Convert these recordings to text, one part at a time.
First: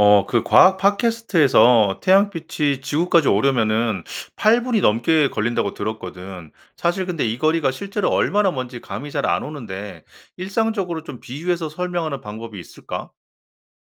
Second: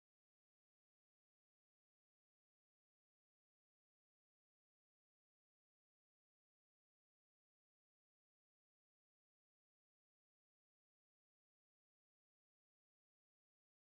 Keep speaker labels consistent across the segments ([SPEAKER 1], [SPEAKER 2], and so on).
[SPEAKER 1] 그 과학 팟캐스트에서 태양빛이 지구까지 오려면은 8 분이 넘게 걸린다고 들었거든. 사실 근데 이 거리가 실제로 얼마나 먼지 감이 잘 안 오는데, 일상적으로 좀 비유해서 설명하는 방법이 있을까?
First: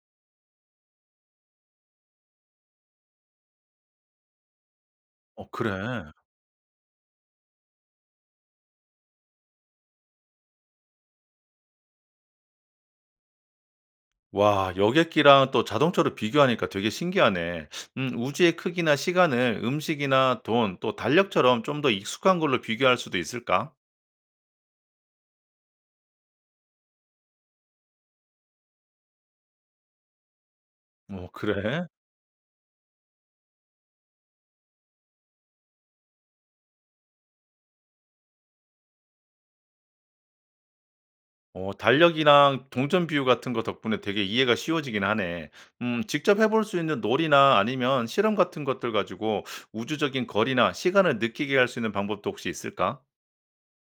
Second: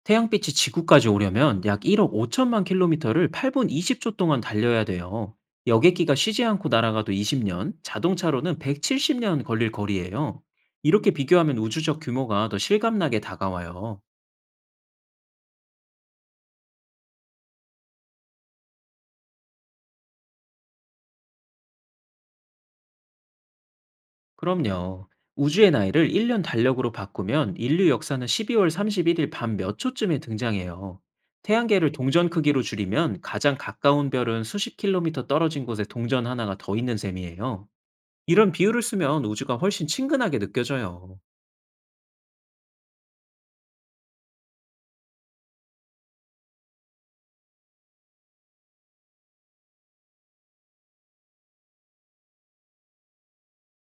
[SPEAKER 2] 태양빛이 지구까지 오려면 약 1억 5천만 킬로미터를 8분 20초 동안 달려야 돼요.
[SPEAKER 1] 어 그래.
[SPEAKER 2] 여객기가 쉬지 않고 날아가도 20년, 자동차로는 170년 걸릴 거리예요. 이렇게 비교하면 우주적 규모가 더 실감나게 다가와요.
[SPEAKER 1] 와, 여객기랑 또 자동차로 비교하니까 되게 신기하네. 우주의 크기나 시간을 음식이나 돈, 또 달력처럼 좀 더 익숙한 걸로 비교할 수도 있을까?
[SPEAKER 2] 그럼요. 우주의 나이를 1년 달력으로 바꾸면 인류 역사는 12월 31일 밤 몇 초쯤에 등장해요.
[SPEAKER 1] 어 그래.
[SPEAKER 2] 태양계를 동전 크기로 줄이면 가장 가까운 별은 수십 킬로미터 떨어진 곳에 동전 하나가 더 있는 셈이에요. 이런 비유를 쓰면 우주가 훨씬 친근하게 느껴져요.
[SPEAKER 1] 달력이랑 동전 비유 같은 거 덕분에 되게 이해가 쉬워지긴 하네. 직접 해볼 수 있는 놀이나 아니면 실험 같은 것들 가지고 우주적인 거리나 시간을 느끼게 할 수 있는 방법도 혹시 있을까?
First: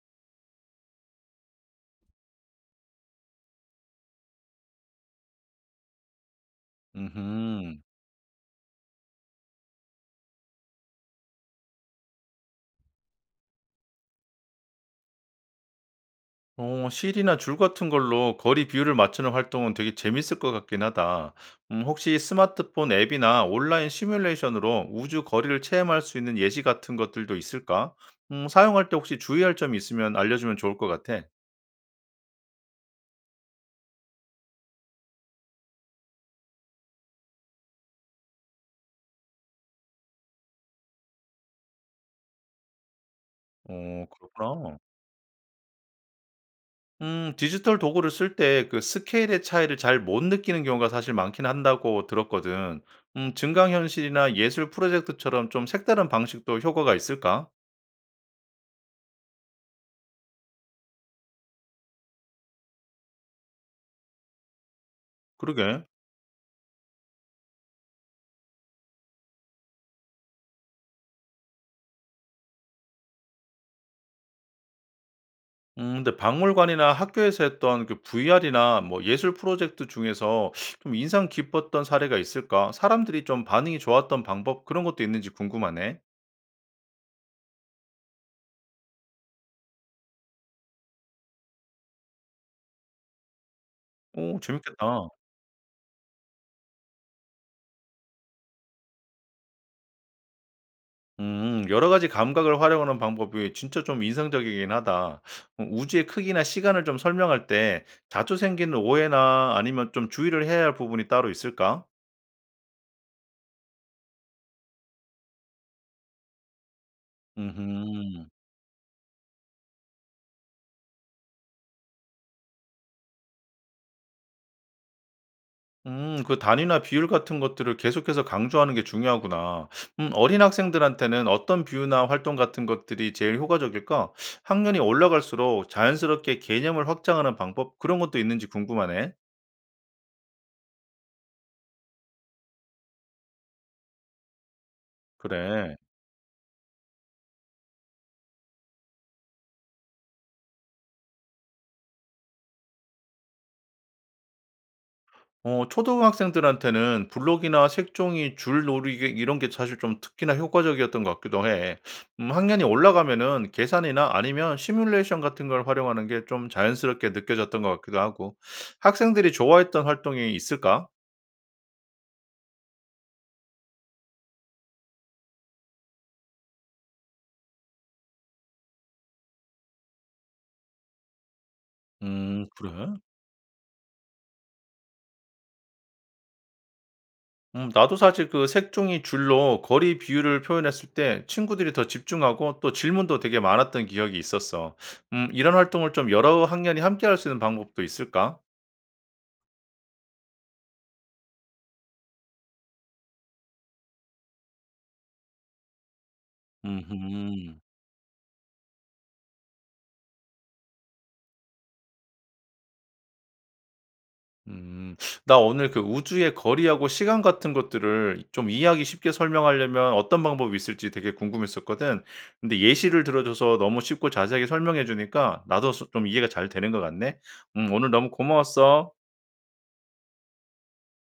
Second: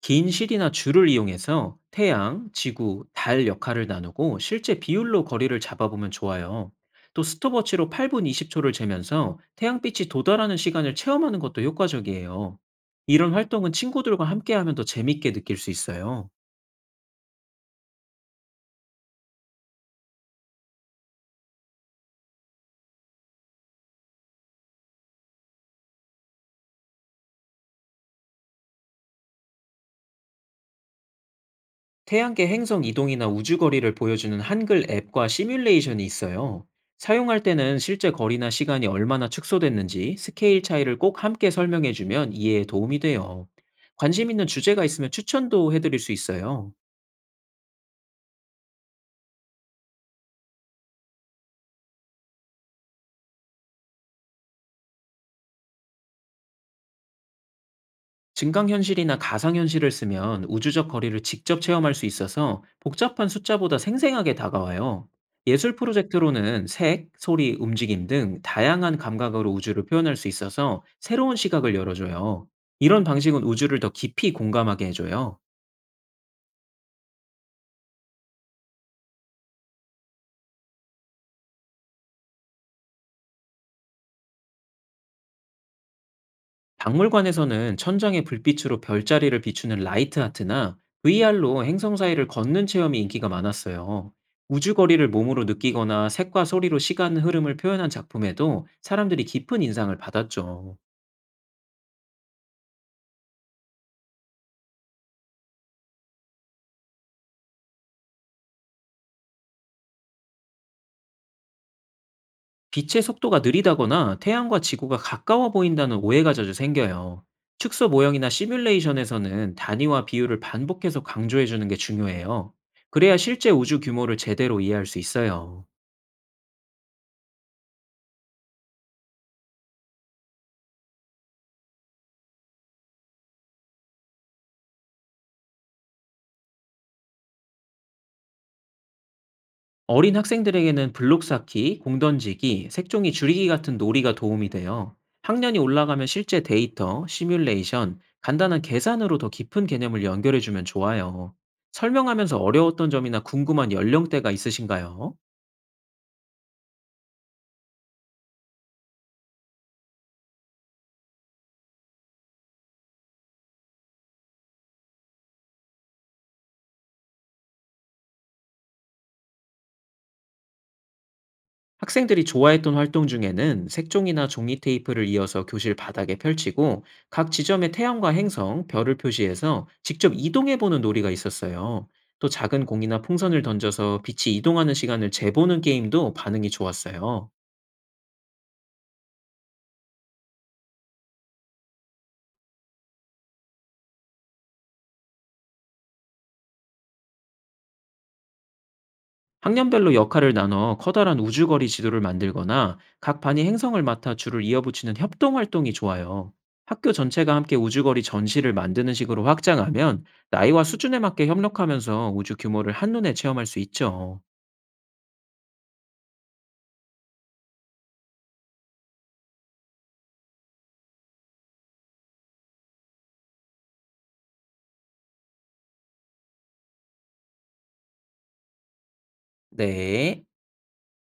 [SPEAKER 2] 긴 실이나 줄을 이용해서 태양, 지구, 달 역할을 나누고 실제 비율로 거리를 잡아보면 좋아요. 또
[SPEAKER 1] 음
[SPEAKER 2] 스톱워치로 8분 20초를 재면서 태양빛이 도달하는 시간을 체험하는 것도 효과적이에요. 이런 활동은 친구들과 함께하면 더 재밌게 느낄 수 있어요.
[SPEAKER 1] 실이나 줄 같은 걸로 거리 비율을 맞추는 활동은 되게 재밌을 것 같긴 하다. 혹시 스마트폰 앱이나 온라인 시뮬레이션으로 우주 거리를 체험할 수 있는 예시 같은 것들도 있을까? 사용할 때 혹시 주의할 점이 있으면 알려주면 좋을 것 같아.
[SPEAKER 2] 태양계 행성 이동이나 우주 거리를 보여주는 한글 앱과 시뮬레이션이 있어요. 사용할 때는 실제 거리나 시간이 얼마나 축소됐는지 스케일 차이를 꼭 함께 설명해주면 이해에 도움이 돼요.
[SPEAKER 1] 어
[SPEAKER 2] 관심 있는
[SPEAKER 1] 그렇구나.
[SPEAKER 2] 주제가 있으면 추천도 해드릴 수 있어요.
[SPEAKER 1] 디지털 도구를 쓸 때 그 스케일의 차이를 잘 못 느끼는 경우가 사실 많긴 한다고 들었거든. 증강현실이나 예술 프로젝트처럼 좀 색다른 방식도 효과가 있을까?
[SPEAKER 2] 증강현실이나 가상현실을 쓰면 우주적 거리를 직접 체험할 수 있어서 복잡한 숫자보다 생생하게 다가와요. 예술
[SPEAKER 1] 그러게.
[SPEAKER 2] 프로젝트로는 색, 소리, 움직임 등 다양한 감각으로 우주를 표현할 수 있어서 새로운 시각을 열어줘요. 이런 방식은 우주를 더 깊이 공감하게 해줘요.
[SPEAKER 1] 근데 박물관이나 학교에서 했던 그 VR이나 뭐 예술 프로젝트 중에서 좀 인상 깊었던 사례가 있을까? 사람들이 좀 반응이 좋았던 방법, 그런 것도 있는지 궁금하네.
[SPEAKER 2] 박물관에서는 천장에 불빛으로 별자리를 비추는 라이트 아트나 VR로 행성 사이를 걷는 체험이 인기가 많았어요.
[SPEAKER 1] 오,
[SPEAKER 2] 우주거리를
[SPEAKER 1] 재밌겠다.
[SPEAKER 2] 몸으로 느끼거나 색과 소리로 시간 흐름을 표현한 작품에도 사람들이 깊은 인상을 받았죠.
[SPEAKER 1] 음. 여러 가지 감각을 활용하는 방법이 진짜 좀 인상적이긴 하다. 우주의 크기나 시간을 좀 설명할 때 자주 생기는 오해나 아니면 좀 주의를 해야 할 부분이 따로 있을까?
[SPEAKER 2] 빛의 속도가 느리다거나 태양과 지구가 가까워 보인다는 오해가 자주 생겨요. 축소 모형이나
[SPEAKER 1] 음음.
[SPEAKER 2] 시뮬레이션에서는 단위와 비율을 반복해서 강조해주는 게 중요해요. 그래야 실제 우주 규모를 제대로 이해할 수 있어요.
[SPEAKER 1] 음. 그 단위나 비율 같은 것들을 계속해서 강조하는 게 중요하구나. 어린 학생들한테는 어떤 비유나 활동 같은 것들이 제일 효과적일까? 학년이 올라갈수록 자연스럽게 개념을 확장하는 방법, 그런 것도 있는지 궁금하네.
[SPEAKER 2] 어린 학생들에게는 블록 쌓기, 공 던지기, 색종이 줄이기 같은 놀이가 도움이 돼요. 학년이
[SPEAKER 1] 그래.
[SPEAKER 2] 올라가면 실제 데이터, 시뮬레이션, 간단한 계산으로 더 깊은 개념을 연결해주면 좋아요. 설명하면서 어려웠던 점이나 궁금한 연령대가 있으신가요?
[SPEAKER 1] 초등학생들한테는 블록이나 색종이, 줄놀이 이게 이런 게 사실 좀 특히나 효과적이었던 것 같기도 해. 학년이 올라가면은 계산이나 아니면 시뮬레이션 같은 걸 활용하는 게 좀 자연스럽게 느껴졌던 것 같기도 하고. 학생들이 좋아했던 활동이 있을까?
[SPEAKER 2] 학생들이 좋아했던 활동 중에는 색종이나 종이 테이프를 이어서 교실 바닥에 펼치고 각 지점의 태양과 행성, 별을 표시해서 직접 이동해보는 놀이가 있었어요. 또 작은
[SPEAKER 1] 그래?
[SPEAKER 2] 공이나 풍선을 던져서 빛이 이동하는 시간을 재보는 게임도 반응이 좋았어요.
[SPEAKER 1] 나도 사실 그 색종이 줄로 거리 비율을 표현했을 때 친구들이 더 집중하고 또 질문도 되게 많았던 기억이 있었어. 이런 활동을 좀 여러 학년이 함께 할 수 있는 방법도 있을까?
[SPEAKER 2] 학년별로 역할을 나눠 커다란 우주거리 지도를 만들거나 각 반이 행성을 맡아 줄을 이어붙이는 협동 활동이 좋아요. 학교 전체가 함께
[SPEAKER 1] 음
[SPEAKER 2] 우주거리 전시를 만드는 식으로 확장하면 나이와 수준에 맞게 협력하면서 우주 규모를 한눈에 체험할 수 있죠.
[SPEAKER 1] 음. 나 오늘 그 우주의 거리하고 시간 같은 것들을 좀 이해하기 쉽게 설명하려면 어떤 방법이 있을지 되게 궁금했었거든. 근데 예시를 들어줘서 너무 쉽고 자세하게 설명해 주니까 나도 좀 이해가 잘 되는 것 같네. 오늘 너무 고마웠어.
[SPEAKER 2] 네.